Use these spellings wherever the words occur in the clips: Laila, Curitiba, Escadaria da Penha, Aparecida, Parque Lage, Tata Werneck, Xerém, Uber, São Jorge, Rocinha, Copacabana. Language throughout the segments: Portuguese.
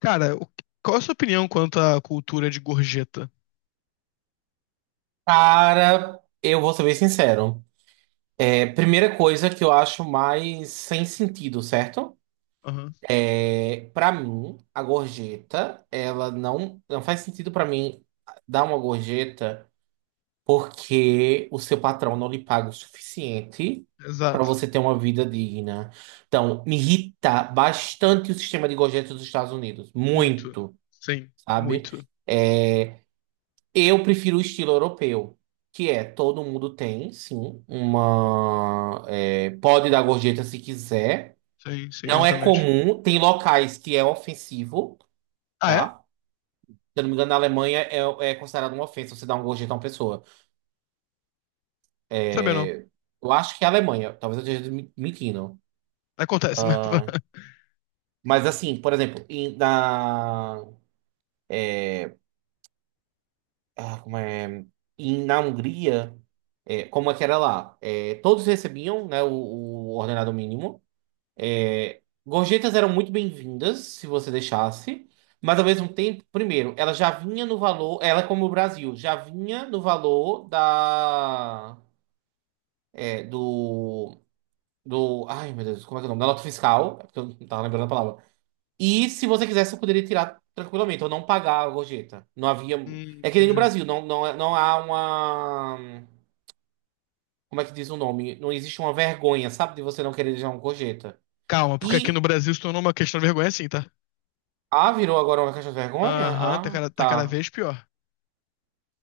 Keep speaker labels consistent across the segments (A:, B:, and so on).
A: Cara, qual é a sua opinião quanto à cultura de gorjeta?
B: Cara, eu vou ser bem sincero. Primeira coisa que eu acho mais sem sentido, certo?
A: Aham,
B: Para mim, a gorjeta, ela não faz sentido pra mim dar uma gorjeta porque o seu patrão não lhe paga o suficiente pra
A: exato.
B: você ter uma vida digna. Então, me irrita bastante o sistema de gorjetas dos Estados Unidos,
A: Muito.
B: muito,
A: Sim,
B: sabe?
A: muito.
B: É, Eu prefiro o estilo europeu, que é todo mundo tem, sim, uma. Pode dar gorjeta se quiser.
A: Sim, sim,
B: Não é
A: exatamente.
B: comum, tem locais que é ofensivo,
A: Ah, é?
B: tá? Se eu não me engano, na Alemanha é considerado uma ofensa você dar uma gorjeta a uma pessoa.
A: Sabia não.
B: É, Eu acho que é a Alemanha, talvez eu esteja mentindo.
A: Acontece, né?
B: Ah, mas assim, por exemplo, em- na. Ah, como é? Na Hungria, como é que era lá? Todos recebiam, né, o ordenado mínimo. Gorjetas eram muito bem-vindas, se você deixasse, mas ao mesmo tempo, primeiro, ela já vinha no valor, ela é como o Brasil, já vinha no valor da, é, do, do, ai meu Deus, como é que é o nome? Da nota fiscal, é porque eu não tava lembrando a palavra. E se você quisesse, você poderia tirar tranquilamente, ou não pagar a gorjeta. Não havia, é que nem no
A: Entendi.
B: Brasil, não, não há uma, como é que diz o nome? Não existe uma vergonha, sabe, de você não querer deixar uma gorjeta.
A: Calma, porque aqui no
B: E
A: Brasil se tornou uma questão de vergonha assim, tá?
B: Ah, virou agora uma caixa de vergonha?
A: Aham, tá
B: Ah,
A: cada, tá cada
B: tá.
A: vez pior.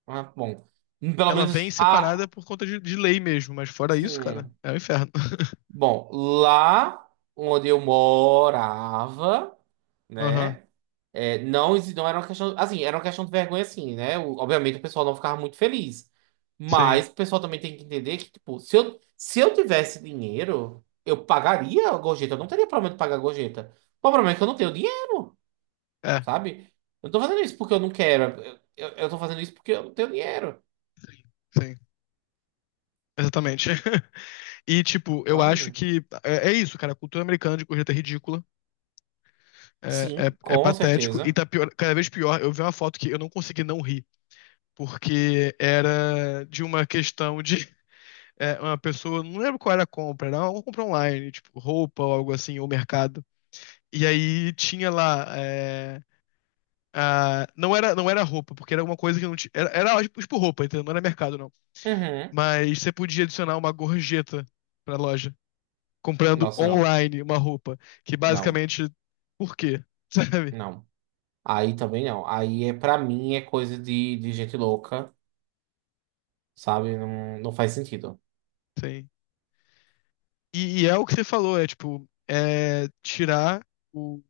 B: Ah, bom. Pelo
A: Ela vem
B: menos,
A: separada por conta de lei mesmo, mas fora isso, cara,
B: sim.
A: é o inferno.
B: Bom, lá onde eu morava,
A: Aham,
B: né? Não era uma questão. Assim, era uma questão de vergonha, assim, né? Obviamente o pessoal não ficava muito feliz.
A: sim.
B: Mas o pessoal também tem que entender que, tipo, se eu tivesse dinheiro, eu pagaria a gorjeta. Eu não teria problema de pagar a gorjeta. O problema é que eu não tenho dinheiro.
A: É,
B: Sabe? Eu não tô fazendo isso porque eu não quero. Eu tô fazendo isso porque eu não tenho dinheiro.
A: sim. Exatamente. E, tipo, eu acho
B: Sabe?
A: que é isso, cara. A cultura americana de gorjeta é ridícula. É, é,
B: Sim,
A: é
B: com
A: patético e
B: certeza.
A: tá pior, cada vez pior. Eu vi uma foto que eu não consegui não rir, porque era de uma questão de uma pessoa, não lembro qual era a compra, era uma compra online, tipo roupa ou algo assim, ou mercado. E aí tinha lá, não era, roupa, porque era uma coisa que não tinha, era tipo roupa, entendeu? Não era mercado não.
B: Uhum.
A: Mas você podia adicionar uma gorjeta pra loja, comprando
B: Nossa, não.
A: online uma roupa, que
B: Não,
A: basicamente, por quê? Sabe?
B: não. Aí também não. Aí é pra mim é coisa de, gente louca, sabe? Não, não faz sentido.
A: Sim. E é o que você falou, é tipo, é tirar o,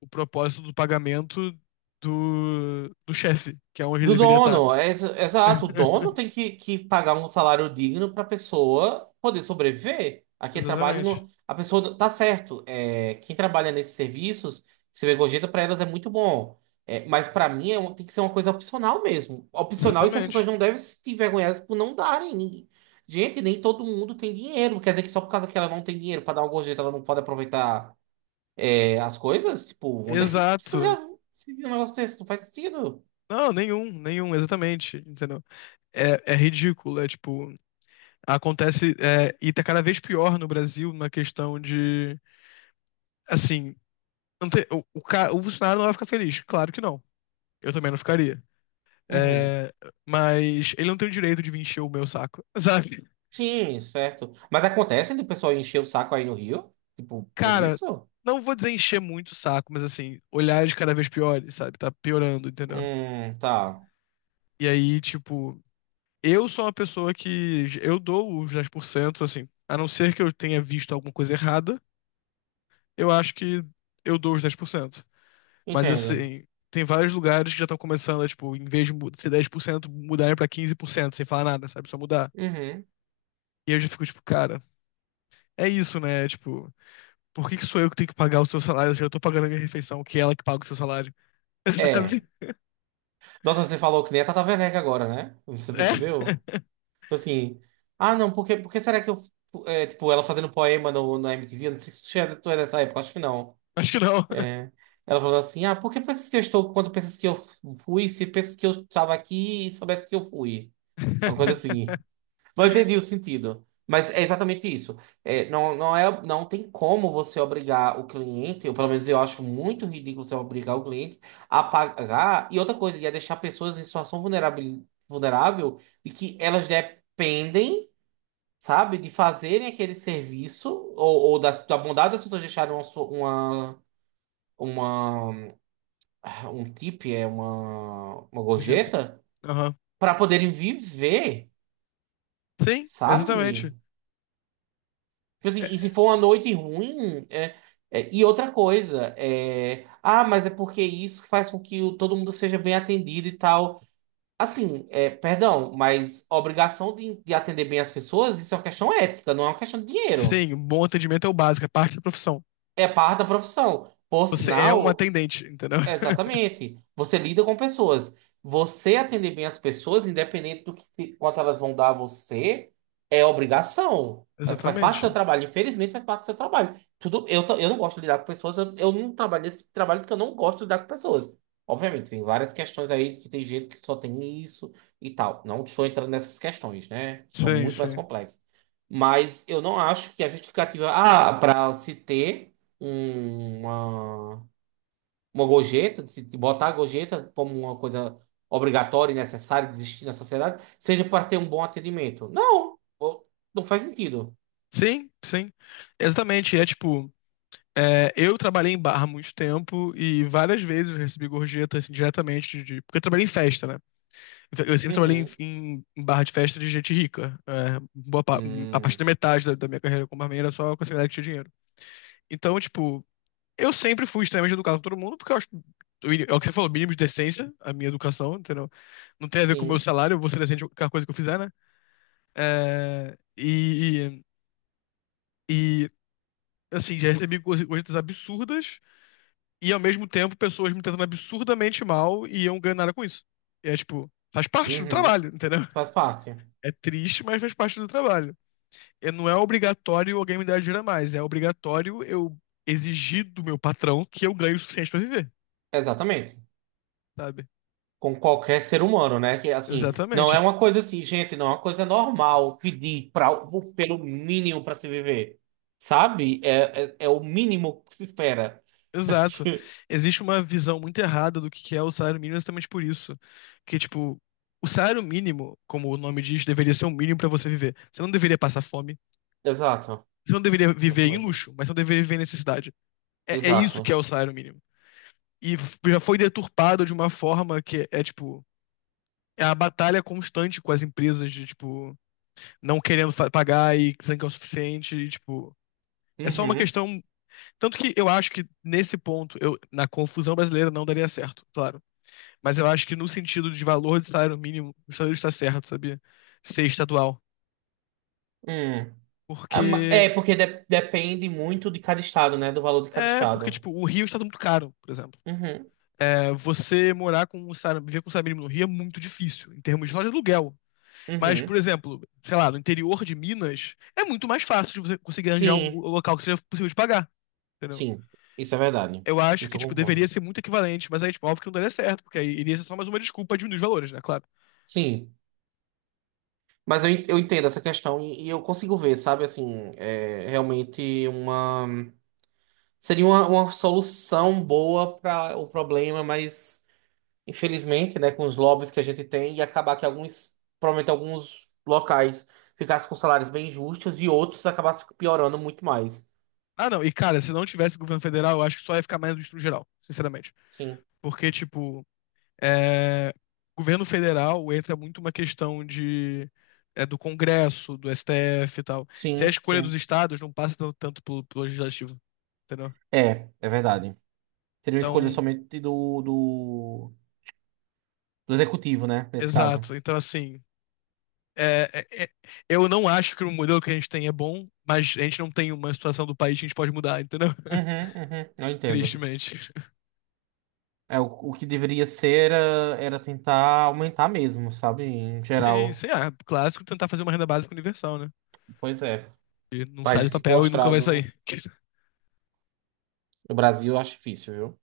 A: o propósito do pagamento do chefe, que é onde ele
B: Do
A: deveria estar.
B: dono, é exato. O dono tem que pagar um salário digno para a pessoa poder sobreviver. Aqui é trabalho
A: Exatamente.
B: no. A pessoa tá certo. Quem trabalha nesses serviços, você vê gorjeta para elas é muito bom. Mas para mim tem que ser uma coisa opcional mesmo. Opcional e que as pessoas
A: Exatamente.
B: não devem se envergonhar por não darem. Ninguém- Gente, nem todo mundo tem dinheiro. Quer dizer que só por causa que ela não tem dinheiro para dar uma gorjeta, ela não pode aproveitar as coisas? Tipo, onde é que isso
A: Exato.
B: já se viu um negócio desse? Não faz sentido.
A: Não, nenhum, nenhum, exatamente, entendeu? É ridículo, é tipo, acontece, e tá cada vez pior no Brasil na questão de, assim, não tem- o, ca- o funcionário não vai ficar feliz, claro que não, eu também não ficaria.
B: Uhum.
A: É, mas ele não tem o direito de vir encher o meu saco, sabe?
B: Sim, certo. Mas acontece do pessoal encher o saco aí no Rio? Tipo, por
A: Cara,
B: isso?
A: não vou dizer encher muito o saco, mas assim, olhares cada vez piores, sabe? Tá piorando, entendeu?
B: Tá.
A: E aí, tipo, eu sou uma pessoa que eu dou os 10%, assim, a não ser que eu tenha visto alguma coisa errada, eu acho que eu dou os 10%. Mas
B: Entendo.
A: assim, tem vários lugares que já estão começando a, tipo, em vez de ser 10%, mudarem pra 15%, sem falar nada, sabe? Só mudar.
B: Uhum.
A: E eu já fico, tipo, cara, é isso, né? Tipo, por que que sou eu que tenho que pagar o seu salário? Eu já tô pagando a minha refeição, que é ela que paga o seu salário,
B: É.
A: sabe?
B: Nossa, você falou que nem a Tata Werneck agora, né? Você
A: É.
B: percebeu? Tipo assim. Ah, não, porque, porque será que eu. É, tipo, ela fazendo poema na MTV? Eu não sei se tu é dessa época, acho que não.
A: Acho que não.
B: É. Ela falou assim: Ah, por que pensas que eu estou quando pensas que eu fui? Se pensas que eu estava aqui e soubesse que eu fui. É uma coisa assim. Não entendi o sentido. Mas é exatamente isso. Não, não é, não tem como você obrigar o cliente, ou pelo menos eu acho muito ridículo você obrigar o cliente a pagar. E outra coisa, ia deixar pessoas em situação vulnerável, vulnerável e que elas dependem, sabe, de fazerem aquele serviço ou da, bondade das pessoas deixarem uma, su- uma- um tip, é uma
A: Nojento.
B: gorjeta,
A: Aham.
B: para poderem viver,
A: Sim,
B: sabe?
A: exatamente.
B: Tipo assim, e
A: É,
B: se for uma noite ruim, e outra coisa, mas é porque isso faz com que todo mundo seja bem atendido e tal. Assim, é, perdão, mas a obrigação de atender bem as pessoas, isso é uma questão ética, não é uma questão de dinheiro.
A: sim, um bom atendimento é o básico, é parte da profissão.
B: É parte da profissão. Por
A: Você é um
B: sinal,
A: atendente, entendeu?
B: exatamente. Você lida com pessoas. Você atender bem as pessoas, independente do que quanto elas vão dar a você, é obrigação. Faz parte do seu
A: Exatamente.
B: trabalho. Infelizmente, faz parte do seu trabalho. Tudo, eu não gosto de lidar com pessoas. Eu não trabalho nesse tipo de trabalho porque eu não gosto de lidar com pessoas. Obviamente, tem várias questões aí que tem gente que só tem isso e tal. Não estou entrando nessas questões, né? São
A: Sim,
B: muito mais
A: sim.
B: complexas. Mas eu não acho que a justificativa, para se ter um, uma uma gorjeta, de se botar a gorjeta como uma coisa obrigatória e necessária de existir na sociedade, seja para ter um bom atendimento. Não, não faz sentido.
A: Sim, sim. Exatamente. É tipo, eu trabalhei em bar há muito tempo e várias vezes eu recebi gorjeta assim, diretamente porque eu trabalhei em festa, né? Eu sempre trabalhei em,
B: Uhum.
A: em- em barra de festa de gente rica. A partir
B: Hum,
A: da metade da minha carreira como barman era só com essa galera que tinha dinheiro. Então, tipo, eu sempre fui extremamente educado com todo mundo, porque eu acho. É o que você falou, mínimo de decência, a minha educação, entendeu? Não tem a ver com o meu
B: sim.
A: salário, eu vou ser decente com qualquer coisa que eu fizer, né? É, e, e, e, assim, já recebi coisas absurdas e, ao mesmo tempo, pessoas me tratando absurdamente mal e eu não ganho nada com isso. E é tipo, faz parte do
B: Uhum.
A: trabalho, entendeu?
B: Faz parte.
A: É triste, mas faz parte do trabalho. E não é obrigatório alguém me dar dinheiro a mais, é obrigatório eu exigir do meu patrão que eu ganhe o suficiente pra viver,
B: Exatamente.
A: sabe?
B: Com qualquer ser humano, né? Que assim, não é
A: Exatamente.
B: uma coisa assim, gente, não é uma coisa normal pedir pelo mínimo para se viver. Sabe? É o mínimo que se espera.
A: Exato. Existe uma visão muito errada do que é o salário mínimo exatamente por isso. Que, tipo, o salário mínimo, como o nome diz, deveria ser o mínimo pra você viver. Você não deveria passar fome,
B: Exato.
A: você não deveria viver em
B: Exatamente.
A: luxo, mas você não deveria viver em necessidade. É, é isso que é
B: Exato.
A: o salário mínimo. E já foi deturpado de uma forma que é, tipo, é a batalha constante com as empresas de, tipo, não querendo pagar e dizendo que é o suficiente, e, tipo. É só uma
B: Uhum.
A: questão. Tanto que eu acho que nesse ponto, eu, na confusão brasileira, não daria certo, claro. Mas eu acho que no sentido de valor de salário mínimo, o Estados está certo, sabia? Ser estadual.
B: Hum.
A: Porque.
B: Porque depende muito de cada estado, né? Do valor de cada
A: É, porque,
B: estado.
A: tipo, o Rio está muito caro, por exemplo.
B: Uhum,
A: É, você morar com um salário, viver com um salário mínimo no Rio é muito difícil, em termos de loja de aluguel. Mas, por
B: uhum.
A: exemplo, sei lá, no interior de Minas, é muito mais fácil de você conseguir arranjar um
B: Sim,
A: local que seja possível de pagar, entendeu?
B: sim. Isso é verdade.
A: Eu acho que,
B: Isso eu
A: tipo, deveria
B: concordo.
A: ser muito equivalente, mas aí, tipo, óbvio que não daria certo, porque aí iria ser só mais uma desculpa de diminuir os valores, né? Claro.
B: Sim. Mas eu, eu entendo essa questão e eu consigo ver, sabe? Assim, é realmente uma. Seria uma solução boa para o problema, mas infelizmente, né, com os lobbies que a gente tem, ia acabar que alguns, provavelmente alguns locais ficassem com salários bem justos e outros acabassem piorando muito mais.
A: Ah, não, e cara, se não tivesse governo federal, eu acho que só ia ficar mais justo no geral, sinceramente.
B: Sim.
A: Porque, tipo, é, governo federal entra muito uma questão de do Congresso, do STF e tal. Se é a
B: Sim,
A: escolha dos
B: sim.
A: estados, não passa tanto pelo, pelo legislativo, entendeu?
B: É, é verdade. Seria uma escolha
A: Então,
B: somente do, do executivo, né? Nesse caso.
A: exato. Então, assim, é, é, é- eu não acho que o modelo que a gente tem é bom, mas a gente não tem uma situação do país que a gente pode mudar, entendeu?
B: Uhum, uhum, eu entendo.
A: Tristemente.
B: É, o, o que deveria ser era tentar aumentar mesmo, sabe? Em
A: Sim,
B: geral.
A: sei lá, clássico tentar fazer uma renda básica universal, né?
B: Pois é.
A: Que não sai do
B: País que
A: papel e nunca vai
B: mostrado
A: sair.
B: no Brasil eu acho difícil, viu?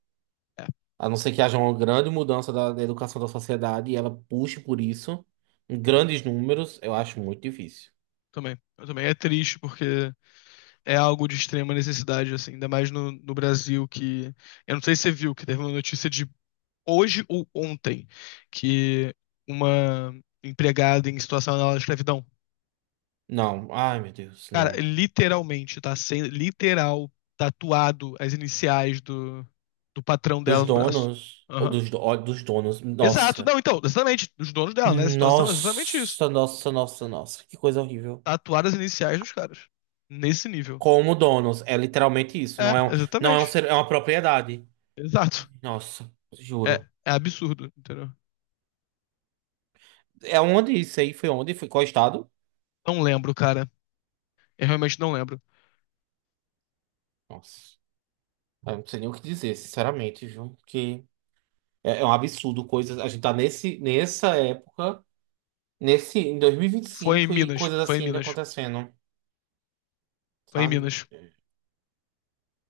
A: É,
B: A não ser que haja uma grande mudança da educação da sociedade e ela puxe por isso, em grandes números, eu acho muito difícil.
A: também. Eu também é triste porque é algo de extrema necessidade, assim, ainda mais no, no Brasil, que. Eu não sei se você viu, que teve uma notícia de hoje ou ontem, que uma empregada em situação análoga de escravidão,
B: Não, ai meu Deus,
A: cara,
B: não.
A: literalmente, tá sendo, literal, tatuado as iniciais do, do patrão
B: Dos
A: dela no braço.
B: donos, ou
A: Aham.
B: dos, do- ó, dos donos,
A: Exato,
B: nossa.
A: não, então, exatamente, os donos dela, nessa situação é exatamente isso.
B: Nossa, nossa, nossa, nossa. Que coisa horrível.
A: Tatuar as iniciais dos caras. Nesse nível.
B: Como donos, é literalmente isso.
A: É,
B: Não é um, não é um
A: exatamente.
B: ser, é uma propriedade.
A: Exato.
B: Nossa,
A: É,
B: juro.
A: é absurdo, entendeu?
B: É onde isso aí? Foi onde? Foi qual estado?
A: Não lembro, cara. Eu realmente não lembro.
B: Nossa, eu não sei nem o que dizer, sinceramente, viu? Que é, é um absurdo coisas. A gente tá nesse, nessa época, em dois mil e vinte e
A: Foi em
B: cinco e
A: Minas,
B: coisas
A: foi em
B: assim ainda
A: Minas,
B: acontecendo,
A: foi em
B: sabe?
A: Minas.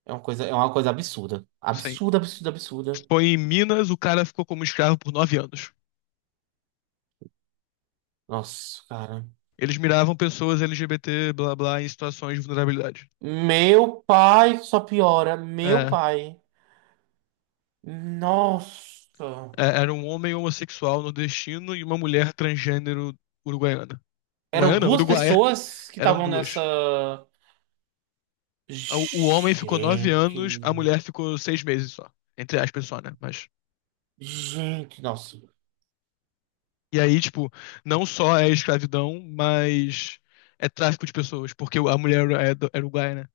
B: É uma coisa absurda.
A: Sim.
B: Absurda, absurda, absurda.
A: Foi em Minas, o cara ficou como escravo por 9 anos.
B: Nossa, cara.
A: Eles miravam pessoas LGBT, blá blá, em situações de vulnerabilidade.
B: Meu pai, só piora. Meu
A: É,
B: pai. Nossa.
A: era um homem homossexual nordestino e uma mulher transgênero uruguaiana.
B: Eram
A: Uruguaiana?
B: duas
A: Uruguaia.
B: pessoas que
A: Eram
B: estavam nessa.
A: duas. O homem ficou nove
B: Gente.
A: anos, a mulher ficou 6 meses só. Entre aspas só, né? Mas.
B: Gente, nossa.
A: E aí, tipo, não só é escravidão, mas é tráfico de pessoas, porque a mulher é uruguaia, né?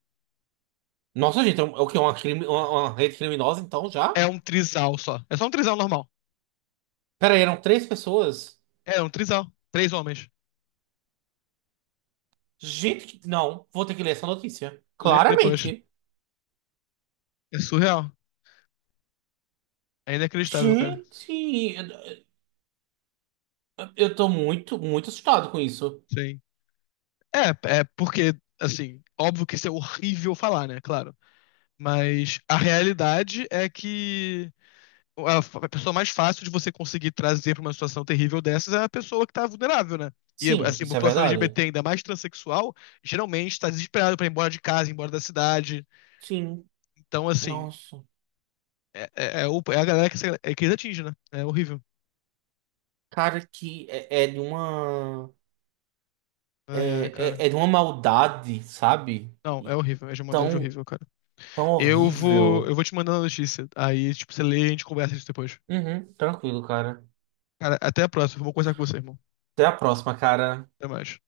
B: Nossa, gente, é um- é o que? Uma, crime, uma rede criminosa, então, já?
A: É um trisal só. É só um trisal normal.
B: Pera aí, eram três pessoas?
A: É um trisal. Três homens.
B: Gente, que- não. Vou ter que ler essa notícia.
A: Lê depois.
B: Claramente.
A: É surreal. É inacreditável, cara.
B: Gente, eu tô muito, muito assustado com isso.
A: Sim. Porque, assim, óbvio que isso é horrível falar, né? Claro. Mas a realidade é que a pessoa mais fácil de você conseguir trazer para uma situação terrível dessas é a pessoa que está vulnerável, né? E
B: Sim,
A: assim, a
B: isso é
A: população
B: verdade.
A: LGBT, ainda mais transexual, geralmente está desesperada para ir embora de casa, ir embora da cidade.
B: Sim.
A: Então, assim,
B: Nossa.
A: é a galera que é que eles atingem, né? É horrível.
B: Cara, que é, é de uma.
A: Ai, ai, cara.
B: É, é de uma maldade, sabe?
A: Não, é
B: E
A: horrível. É de maldade
B: tão,
A: horrível, cara.
B: tão
A: Eu
B: horrível.
A: vou te mandando a notícia. Aí, tipo, você lê e a gente conversa isso depois.
B: Uhum, tranquilo, cara.
A: Cara, até a próxima. Vou conversar com você, irmão.
B: Até a próxima, cara.
A: Até mais.